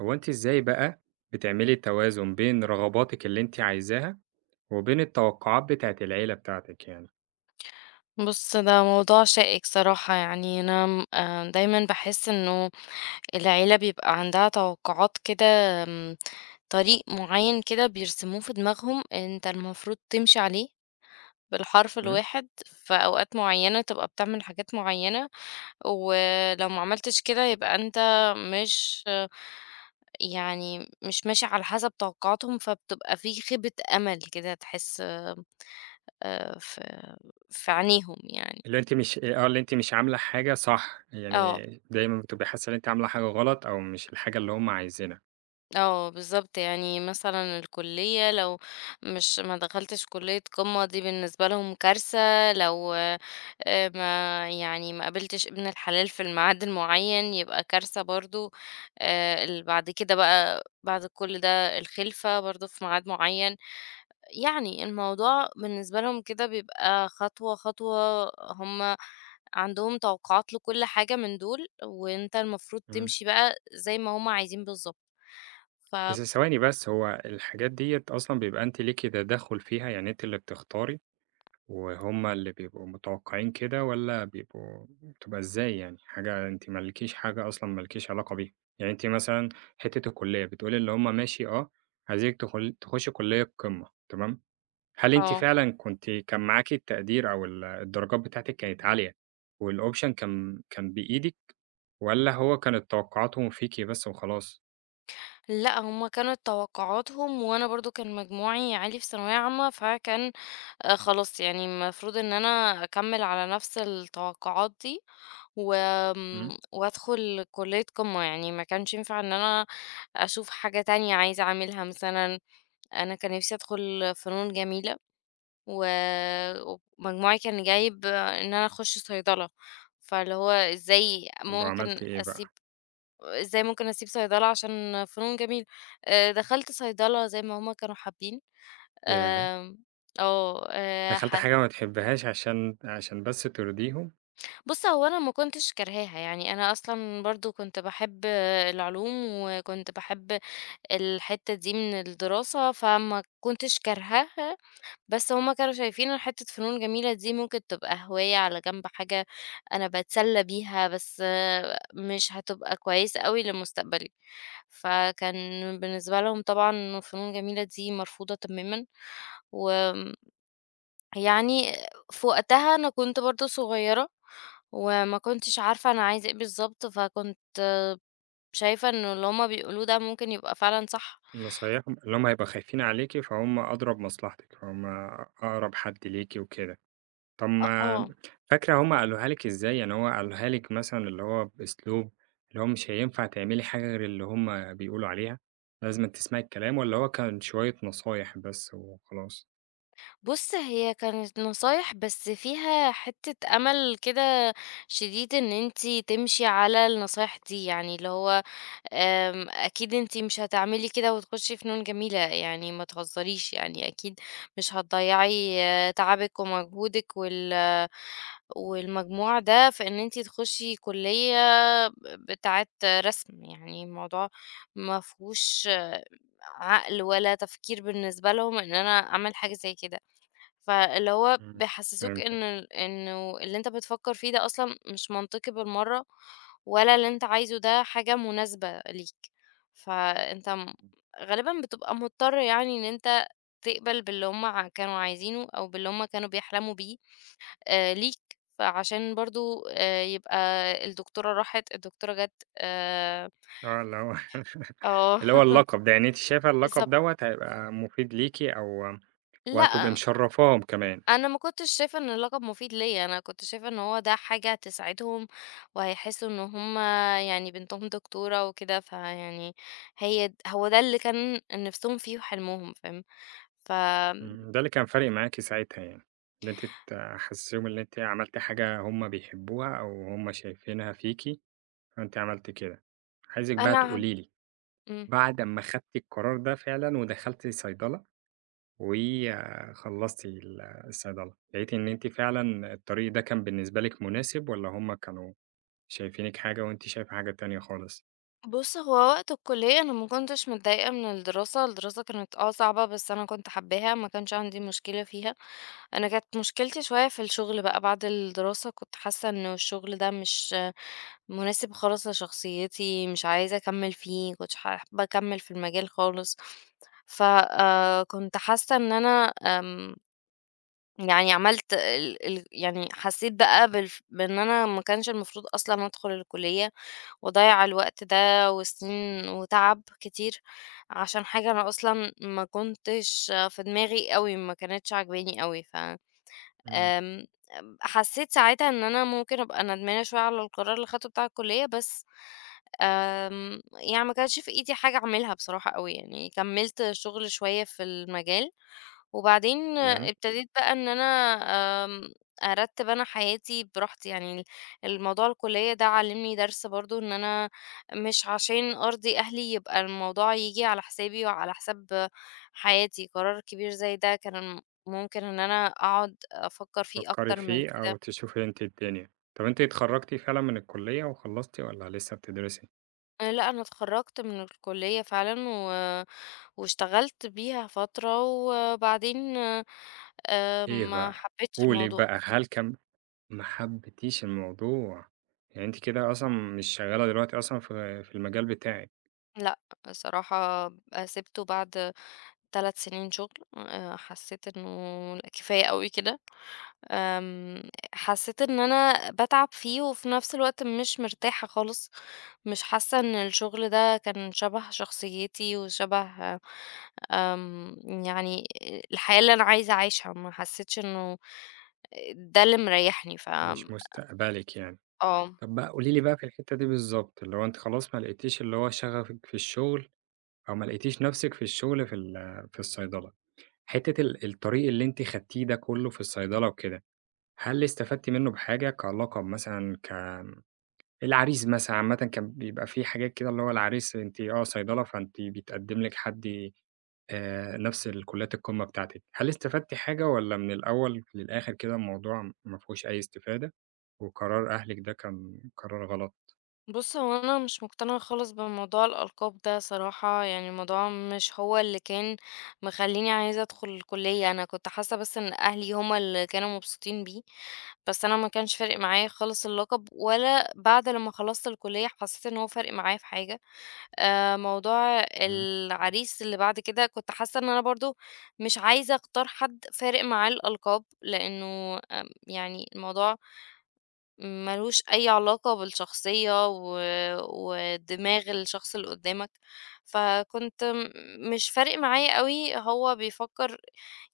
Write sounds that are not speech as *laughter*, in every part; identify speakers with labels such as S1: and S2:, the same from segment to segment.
S1: هو أنتِ ازاي بقى بتعملي التوازن بين رغباتِك اللي أنتِ عايزاها، وبين التوقعات بتاعة العيلة بتاعتِك يعني؟
S2: بُصّ، ده موضوع شائك صراحة يعني أنا آمم دايمًا باحس إنّه العيلة بيبقى عندها توقعات كده، آمم، طريق معيّن كده بيرسموه في دماغهم أنت المفروض تمشي عليه بالحرف
S1: إمم.
S2: الواحد، في أوقات معيّنة تبقى بتعمل حاجات معيّنة، ولو ما عملتش كده يبقى أنت مش يعني مش ماشي على حسب توقعاتهم، فبتبقى فيه خيبة أمل كده تحس آمم ف في عينيهم يعني.
S1: اللي أنتِ مش آه اللي أنتِ مش عاملة حاجة صح،
S2: آه.
S1: يعني دايمًا بتبقي حاسّة إن أنتِ عاملة حاجة غلط أو مش الحاجة اللي هُم عايزينها.
S2: آه، بالضبط، يعني مثلًا الكلية لو مش ما دخلتش كلية قمّة دي بالنسبة لهم كارثة، لو، آآ، ما يعني ما قابلتش ابن الحلال في الميعاد المعيّن يبقى كارثة برضه. آآ، اللي بعد كده بقى بعد كل ده الخِلفة برضه في ميعاد معيّن، يعني الموضوع بالنسبة لهم كده بيبقى خطوة خطوة، هُم عندهم توقعات لكل حاجة من دول، وأنت المفروض
S1: إمم.
S2: تمشي بقى زي ما هُم عايزين بالضبط، ف
S1: بس ثواني بس، هو الحاجات ديّة أصلًا بيبقى أنتِ ليكِ تدخًّل فيها، يعني أنتِ اللي بتختاري وهُم اللي بيبقوا متوقعين كده والّا بيبقوا بتبقى إزاي يعني؟ حاجة أنتِ مالكيش حاجة أصلًا مالكيش علاقة بيها.يعني أنتِ مثلًا حتّة الكلية بتقول اللي هُم ماشي آه عايزينك تخل تخشّي كلية قمّة، تمام، هل أنتِ
S2: آه.
S1: فعلًا كنتِ كان معاكِ التقدير أو ال الدرجات بتاعتِك كانت عالية والoption كان كان بإيدك؟ والّا هو كانت توقعاتهم فيكِ بس وخلاص؟
S2: لأ، هُم كانت توقعاتهُم، وأنا برضه كان مجموعي عالي في ثانوية عامة، فكان خلاص يعني المفروض إن أنا أكَمِّل على نَفس التوقعات دي،
S1: امم.
S2: وآمم وأدخُل كلية قِمَّة يعني، ما كانش ينفع إن أنا أشوف حاجة تانية عايزة أعملها مثلًا، أنا كان نفسي أدخُل فنون جميلة، ومجموعي كان جايب إن أنا أخُش صيدلة، فاللي هو إزّاي
S1: طب
S2: ممكن
S1: عملتِ إيه بقى؟
S2: أسيب إزّاي ممكن أسيب صيدلة عشان فنون جميلة؟! آآ، دَخَلت صيدلة زي ما هُم كانوا حابّين،
S1: ياه!
S2: آمم، آه، آآ،
S1: دخلتِ
S2: حس
S1: حاجة ما بتحبّيهاش عشان عشان بس ترضيهُم؟
S2: بُصّ، هو أنا ما كُنتش كارهاها، يعني أنا أصلًا برضه كُنت باحب العلوم، وكُنت باحب الحتة دي من الدراسة، فما كُنتش كارهاها، بس هُم كانوا شايفين إن حتة فنون جميلة دي ممكن تبقى هواية على جنب، حاجة أنا باتسلّى بيها، بس مش هتبقى كويسة أوي لِمُستقبلي. فكان بالنسبة لهُم طبعًا فنون جميلة دي مرفوضة تمامًا. وآمم يعني في وقتها، أنا كُنت برضه صغيرة، وما كُنتِش عارفة أنا عايزة إيه بالضبط، فكُنت شايِفة إن اللي هُم بيقولوه ده ممكن يبقى فعلًا صح.
S1: نصايِحهُم، اللي هُم هيبقوا خايفين عليكِ، فهُم أدرى بمصلحتِك، هُم آآ أقرب حد ليكِ وكده. طَب
S2: أ
S1: ما
S2: آه.
S1: فاكرة هُم قالوها لِك إزّاي؟ يعني هُم قالوها لِك مثلًا، اللي هو بأسلوب اللي هو مش هينفع تعملي حاجة غير اللي هُم بيقولوا عليها، لازمًا تِسمعي الكلام، والّا هو كان شوية نصايح بس وخلاص؟
S2: بُصّ، هي كانت نصايح، بس فيها حتّة أمل كده شديد، إن أنتِ تمشِي على النصايح دي، يعني اللي هو آمم أكيد أنتِ مش هتعملي كده، وتخشي فنون جميلة يعني، ما تهزريش، يعني أكيد مش هتضيّعي تعبِك، ومجهودِك، وال والمجموع ده، في إن أنتِ تخشِ كلية ب بتاعة رسم. يعني الموضوع ما فيهوش عقل، والّا تفكير بالنسبة لهم، إن أنا أعمل حاجة زي كده. فاللي هو
S1: إمم،
S2: بيحسسوك
S1: فهمتِك.
S2: إن ال إنه اللي أنت بتفكر فيه ده أصلًا مش منطقي بالمرّة، والا اللي أنت عايزه ده حاجة مناسبة ليك. فأنت م غالبًا بتبقى مضطر يعني، إن أنت تقبَل باللي هُم ع كانوا عايزينه، أو باللي هُم كانوا بيحلموا بيه ليك، فعشان برضه يبقى الدكتورة راحِت، الدكتورة جات، آآ
S1: آه اللي هو *chuckles*
S2: آه،
S1: اللي هو اللقب ده يعني أنتِ
S2: *laughs*
S1: شايفة اللقب
S2: بالضبط.
S1: دوّة هيبقى مفيد ليكِ أو وهتبقي
S2: لأ
S1: مشرفاهم كمان.
S2: أنا ما كنتش شايفة إن اللقب مفيد ليّا، أنا كنت شايفة إن هو ده حاجة هتسعدهم، وهيحسوا إن هُم يعني بنتهم دكتورة وكده فيعني هي هو ده اللي كان نِفسهم فيه وحلمهم، فاهم؟ فآمم
S1: إمم، ده اللي كان فارق معاكِ ساعتها يعني، إن أنتِ تحسسيهم إن أنتِ عملتِ حاجة هُم بيحبوها أو هُم شايفينها فيكِ، فأنتِ عملتِ كده. عايزِك بقى
S2: أنا عم
S1: تقولي لي،
S2: إمم.
S1: بعد أمّا خدتِ القرار ده فعلًا ودخلتِ صيدلة، وخلصتِ الصيدلة، لقيتِ إن أنتِ فعلًا الطريق ده كان بالنسبة لِك مناسب والّا هُم كانوا شايفينِك حاجة وأنتِ شايفة حاجة تانية خالص؟
S2: بُص، هو وقت الكلية أنا ما كُنتش متضايقة من الدراسة، الدراسة كانت آه صعبة بس أنا كُنت حابّاها، ما كانش عندي مشكلة فيها. أنا كانت مشكلتي شوية في الشغل بقى بعد الدراسة، كُنت حاسة إنه الشغل ده مش مناسب خالص لشخصيتي، مش عايزة أكمّل فيه، ما كُنتش ح حابة أكمّل في المجال خالص. ف آآ، كُنت حاسة إن أنا، آمم يعني عملت ال ال يعني حسيت بقى بالف بإن أنا ما كانش المفروض أصلًا أدخُل الكلية، وأضَيَّع الوقت ده وسنين وتعب كتير عشان حاجة أنا أصلًا ما كُنتش في دماغي أوي ما كانتش عاجباني أوي، ف
S1: امم.
S2: آمم حسيت ساعتها إن أنا ممكن أبقى ندمانة شوية على القرار اللي خدتُه بتاع الكلية، بس آمم، يعني ما كانش في إيدي حاجة أعملها بصراحة أوي يعني كمّلت شغل شوية في المجال، وبعدين
S1: تمام.
S2: ابتديت بقى إن أنا آمم، أرتب أنا حياتي بِراحتي يعني، الموضوع الكلية ده علمني درس برضه إن أنا مش عشان أرضي أهلي يبقى الموضوع ييجي على حسابي وعلى حساب حياتي، قرار كبير زي ده كان ممكن إن أنا أقعُد أفكر فيه
S1: تفكري
S2: أكتَر من
S1: فيه أو
S2: كده.
S1: تشوفي أنتِ الدنيا. طَب أنتِ اتخَرَّجتِ فعلًا من الكلية وخلّصتِ والّا لسه بتدرسي؟
S2: آآ، لأ، أنا اتخرجت من الكلية فعلًا و واشتغلت بيها فترة، وبعدين، آآ، آآ،
S1: إيه
S2: ما
S1: بقى؟
S2: حبيتش
S1: قولي
S2: الموضوع.
S1: بقى هل كان ما حبتيش الموضوع، يعني أنت كده أصلًاً مش شغالة دلوقتي أصلًاً في، في المجال بتاعِك؟
S2: لأ، بصراحة، آآ، سيبته بعد 3 سنين شغل. آآ، حسيت إنه كفاية أوي كده. آمم، حسيت إن أنا باتعب فيه، وفي نفس الوقت مش مرتاحة خالصk مش حاسة إن الشغل ده كان شبه شخصيتي وشبه آمم، يعني، الحياة اللي أنا عايزة أعيشهاk ما حسيتش إنه ده اللي مريحني، ف
S1: مش مستقبلِك يعني.
S2: آه.
S1: طب بقى قولي لي بقى في الحتة دي بالضبط، اللي هو أنتِ خلاص ما لقيتيش اللي هو شغفِك في الشغل أو ما لقيتيش نفسِك في الشغل في ال في الصيدلة. حتة ال الطريق اللي أنتِ خدتيه ده كله في الصيدلة وكده، هل استفدتِ منه بحاجة كلقب مثلًا ك العريس مثلًا عامةً كان بيبقى فيه حاجات كده اللي هو العريس أنتِ آه صيدلة فأنتِ بيتقدم لِك حد آآ نفس كليات القمة بتاعتِك. هل استفدتِ حاجة والَّا من الأول للآخر كده الموضوع ما فيهوش أي استفادة؟ وقرار أهلِك ده كان قرار غلط؟
S2: بُص، هو أنا مش مقتنعة خالص بموضوع الألقاب ده صراحة، يعني الموضوع مش هو اللي كان مخليني عايزة أدخل الكلية. أنا كنت حاسة بس إن أهلي هُم اللي كانوا مبسوطين بيه، بس أنا ما كانش فارق معايا خالص اللقب، ولا بعد لما خلصت الكلية حسيت إن هو فارق معايا في حاجة. آآ، موضوع
S1: امم.
S2: العريس اللي بعد كده، كنت حاسة إن أنا برضو مش عايزة أختار حد فارق معاه الألقاب، لأنه، آآ، يعني الموضوع ما لهوش أي علاقة بالشخصية و ودماغ الشخص اللي قدامك. فكنت مش فارق معايا أوي هو بيفكر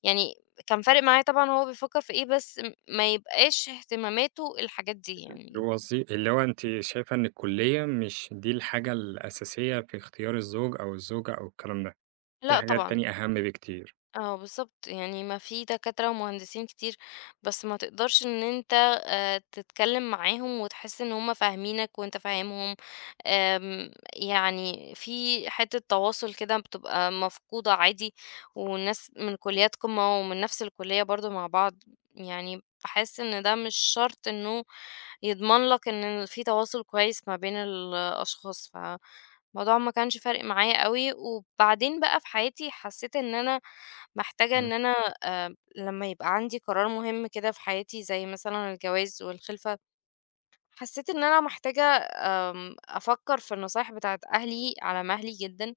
S2: يعني كان فارق معايا طبعًا هو بيفكر في إيه، بس م ما يبقاش اهتماماته الحاجات دي يعني.
S1: الوظي اللي هو أنتِ شايفة إن الكلية مش دي الحاجة الأساسية في اختيار الزوج أو الزوجة أو الكلام ده، فيه
S2: لأ،
S1: حاجات
S2: طبعًا.
S1: تانية أهم بكتير.
S2: آه، بالضبط، يعني ما فيه دكاترة ومهندسين كتير، بس ما تقدرش إن أنت، آآ، تتكلم معاهم وتحس إن هُم فاهمينك وأنت فاهمهم، آمم، يعني فيه حتة تواصل كده بتبقى مفقودة عادي، والناس من كليات قمة ومن نفس الكلية برضو مع بعض، يعني باحس إن ده مش شرط إنه يضمن لك إنه فيه تواصل كويس ما بين الأشخاص، فالموضوع ما كانش فارق معايا أوي. وبعدين بقى في حياتي حسيت إن أنا محتاجة إن
S1: امم.
S2: أنا، آآ، لما يبقى عندي قرار مهم كده في حياتي، زي مثلًا الجواز والخلفة، حسيت إن أنا محتاجة، آآ، أفكر في النصايح بتاعة أهلي على مهلي جدًا،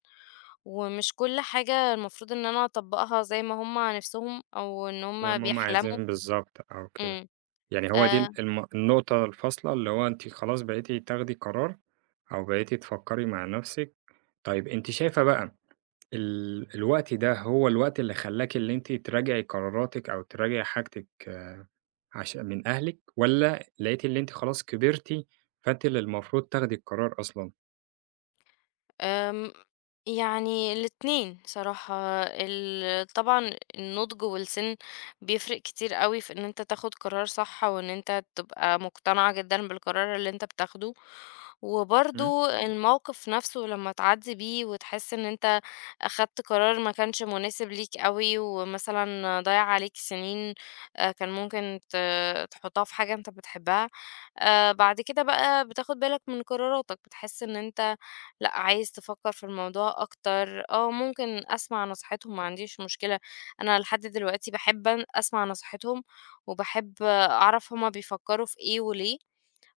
S2: ومش كل حاجة المفروض إن أنا أطبقها زي ما هُم نفسهم أو إن
S1: زي
S2: هُم
S1: ما هُم
S2: بيحلموا.
S1: عايزين بالضبط، آه وكده.
S2: امم.
S1: يعني هو دي ال
S2: آآ
S1: الم النقطة الفاصلة اللي هو أنتِ خلاص بقيتِ تاخدي قرار أو بقيتِ تفكري مع نفسِك. طيب أنتِ شايفة بقى ال الوقت ده هو الوقت اللي خلاكِ اللي أنتِ تراجعي قراراتِك أو تراجعي حاجتِك عش من أهلِك، والَّا لقيتِ إن أنتِ خلاص كبرتِ فأنتِ اللي المفروض تاخدي القرار أصلًا؟
S2: آمم، يعني الاتنين صراحة. ال طبعًا النضج والسن بيفرق كتير أوي في إن أنت تاخد قرار صح أو إن أنت تبقى مقتنع جدًا بالقرار اللي أنت بتاخده.
S1: امم.
S2: وبرضو الموقف نفسه لما تعدّي بيه وتحس إن أنت أخدت قرار ما كانش مناسب ليك أوي، ومثلًا ضيّع عليك سنين، آآ، كان ممكن ت تحطها في حاجة أنت بتحبها، آآ، بعد كده بقى بتاخد بالك من قراراتك، بتحس إن أنت، لأ، عايز تفكر في الموضوع أكتر. آه، ممكن أسمع نصيحتهم، ما عنديش مشكلة. أنا لحد دلوقتي باحب أن أسمع نصيحتهم وباحب أعرف هُم بيفكروا في إيه وليه،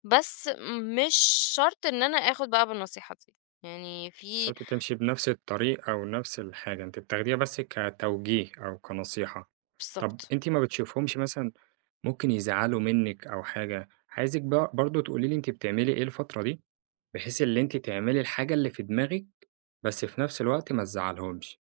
S2: بس مش شرط إن أنا آخد بقى بالنصيحة دي. يعني في
S1: شرط تمشي بنفس الطريق أو نفس الحاجة، أنتِ بتاخديها بس كتوجيه أو كنصيحة. طب
S2: بالضبط.
S1: أنتِ ما بتشوفيهمش مثلًا ممكن يزعّلوا منِك أو حاجة، عايزِك بـق برضو تقولي لي أنتِ بتعملي إيه الفترة دي، بحيث اللي أنتِ تعملي الحاجة اللي في دماغِك بس في نفس الوقت ما تزعليهمش.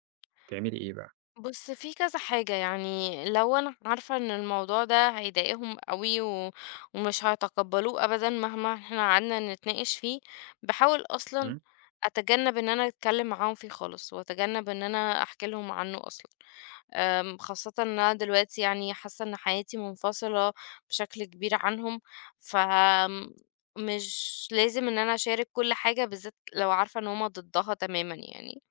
S1: تعملي إيه بقى؟
S2: بُص، فيه كذا حاجة، يعني لو أنا عارفة إن الموضوع ده هيضايقهم أوي و ومش هيتقبلوه أبدًا مهما إحنا قعدنا نتناقش فيه، باحاول أصلًا
S1: امم.
S2: أتجنب إن أنا أتكلم معاهم فيه خالص، وأتجنب إن أنا أحكِ لهم عنه أصلًا. آآ، خاصةً أنا دلوقتي يعني حاسة إن حياتي منفصلة بشكل كبير عنهم، فمش لازم إن أنا أشارك كل حاجة، بالذات لو عارفة إن هُم ضدها تمامًا يعني.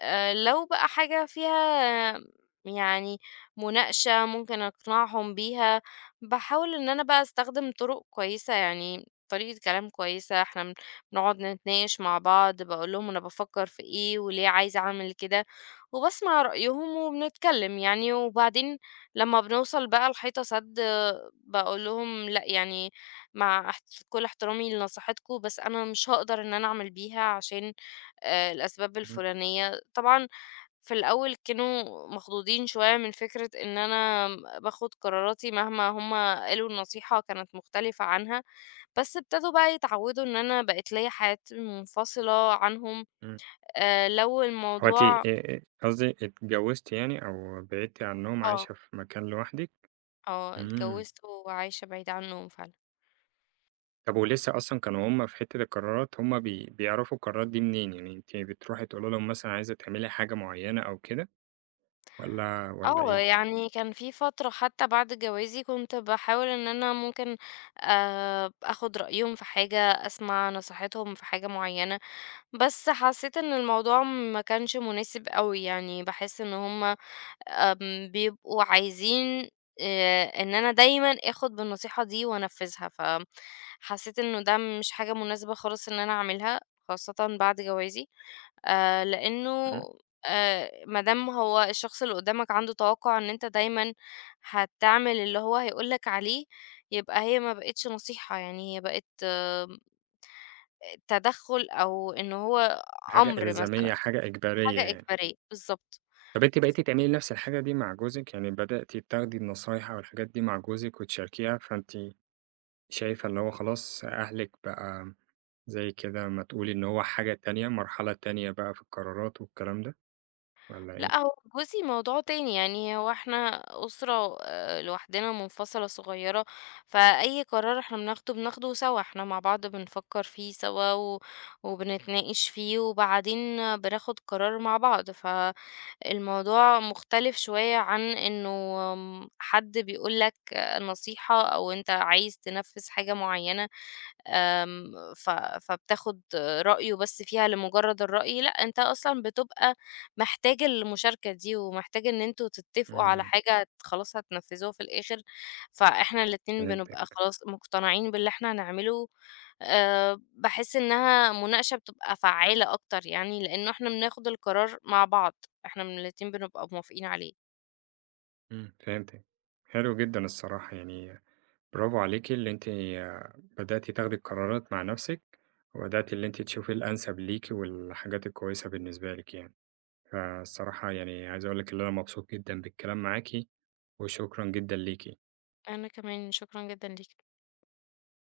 S2: آآ، لو بقى حاجة فيها يعني مناقشة ممكن أقنعهم بيها، باحاول إن أنا بقى أستخدم طرق كويسة، يعني طريقة كلام كويسة، إحنا بنقعد نتناقش مع بعض، باقول لهم أنا بافكر في إيه، وليه عايزة أعمل كده، وباسمع رأيهم وبنتكلم يعني، وبعدين لما بنوصل بقى لحيطة سد، آآ، باقول لهم: "لأ، يعني مع احـت كل احترامي لنصيحتكم، بس أنا مش هاقدر إن أنا أعمل بيها عشان، آآ، الأسباب
S1: امم.
S2: الفلانية." طبعًا في الأول كانوا مخضوضين شوية من فكرة إن أنا باخد قراراتي مهما هُم قالوا النصيحة كانت مختلفة عنها، بس ابتدوا بقى يتعودوا إن أنا بقت ليّا حياتي منفصلة عنهم.
S1: امم.
S2: آآ، لو
S1: هو أنتِ
S2: الموضوع
S1: آآ قصدي اتجوزتِ يعني أو بعدتِ عنهم
S2: آه.
S1: عايشة في مكان لوحدِك؟
S2: آه،
S1: امم.
S2: اتجوزت وعايشة بعيد عنهم فعلًا.
S1: طَب ولسه أصلًا كانوا هُم في حتة القرارات هُم بي بيعرفوا القرارات دي منين، يعني أنتِ بتروحي تقولي لهم مثلًا عايزة تعملي حاجة معيّنة أو كده، والّا، والّا
S2: آه
S1: إيه؟
S2: يعني كان في فترة حتى بعد جوازي كنت باحاول إن أنا ممكن آآ آخُد رأيهم في حاجة، أسمع نصيحتهم في حاجة معيّنة، بس حسّيت إن الموضوع ما كانش مناسب أوي يعني باحس إن هُم آمم بيبقوا عايزين آآ إن أنا دايمًا آخُد بالنصيحة دي وأنفّذها، ف حسّيت إنه ده م مش حاجة مناسبة خالص إن أنا أعملها خاصةً بعد جوازي، آآ لإنه
S1: إمم.
S2: آآ ما دام هو الشخص اللي قدّامك عنده توقُّع إن أنت دايمًا هتعمل اللي هو هيقول لك عليه يبقى هي ما بقتش نصيحة يعني هي بقت آآ تدخُّل أو إنه هو
S1: حاجة
S2: أمر مثلًا،
S1: إلزامية، حاجة إجبارية
S2: حاجة
S1: يعني.
S2: إجبارية بالضبط.
S1: طَب أنتِ بقيتِ تعملي نَفْس الحاجة دي مع جوزِك يعني بدأتِ تاخدي النصايح أو الحاجات دي مع جوزِك وتشاركيها فأنتِ شايفة اللي هو خلاص أهلِك بقى زي كده ما تقولي إن هو حاجة تانية مرحلة تانية بقى في القرارات والكلام ده والّا
S2: لأ
S1: إيه؟
S2: هو جوزي موضوع تاني يعني هو إحنا أُسرة آآ لوحدنا منفصلة صغيّرة، فأي قرار إحنا بناخده بناخده سوا إحنا مع بعض بنفكّر فيه سوا و وبنتناقش فيه وبعدين بناخد القرار مع بعض، فالموضوع مختلف شوية عن إنه م حد بيقول لك نصيحة أو أنت عايز تنفّذ حاجة معيّنة، آمم ف فبتاخُد رأيه بس فيها لمجرّد الرأي لأ أنت أصلًا بتبقى محتاج المشاركة دي ومحتاج إن أنتم تتفقوا على
S1: إمم.
S2: حاجة ت خلاص هتنفّذوها في الآخر، فإحنا الاتنين بنبقى
S1: فهمتِك.
S2: خلاص مقتنعين باللي إحنا هنعمله، آآ باحس إنها مناقشة بتبقى فعّالة أكتر يعني لإنه إحنا بناخد القرار مع بعض إحنا من الاتنين بنبقى موافقين عليه.
S1: إمم فهمتِك، حلو جدًا الصراحة يعني برافو عليكِ اللي أنتِ بدأتِ تاخدي القرارات مع نَفْسِك، وبدأتِ اللي أنتِ تشوفي الأنسب ليكِ والحاجات الكويسة بالنسبة ليكِ يعني، فالصراحة يعني عايز أقول لِك اللي أنا مبسوط جدًا بالكلام معاكِ وشكرًا جدًا ليكِ.
S2: أنا كمان شكرًا جدًا ليك.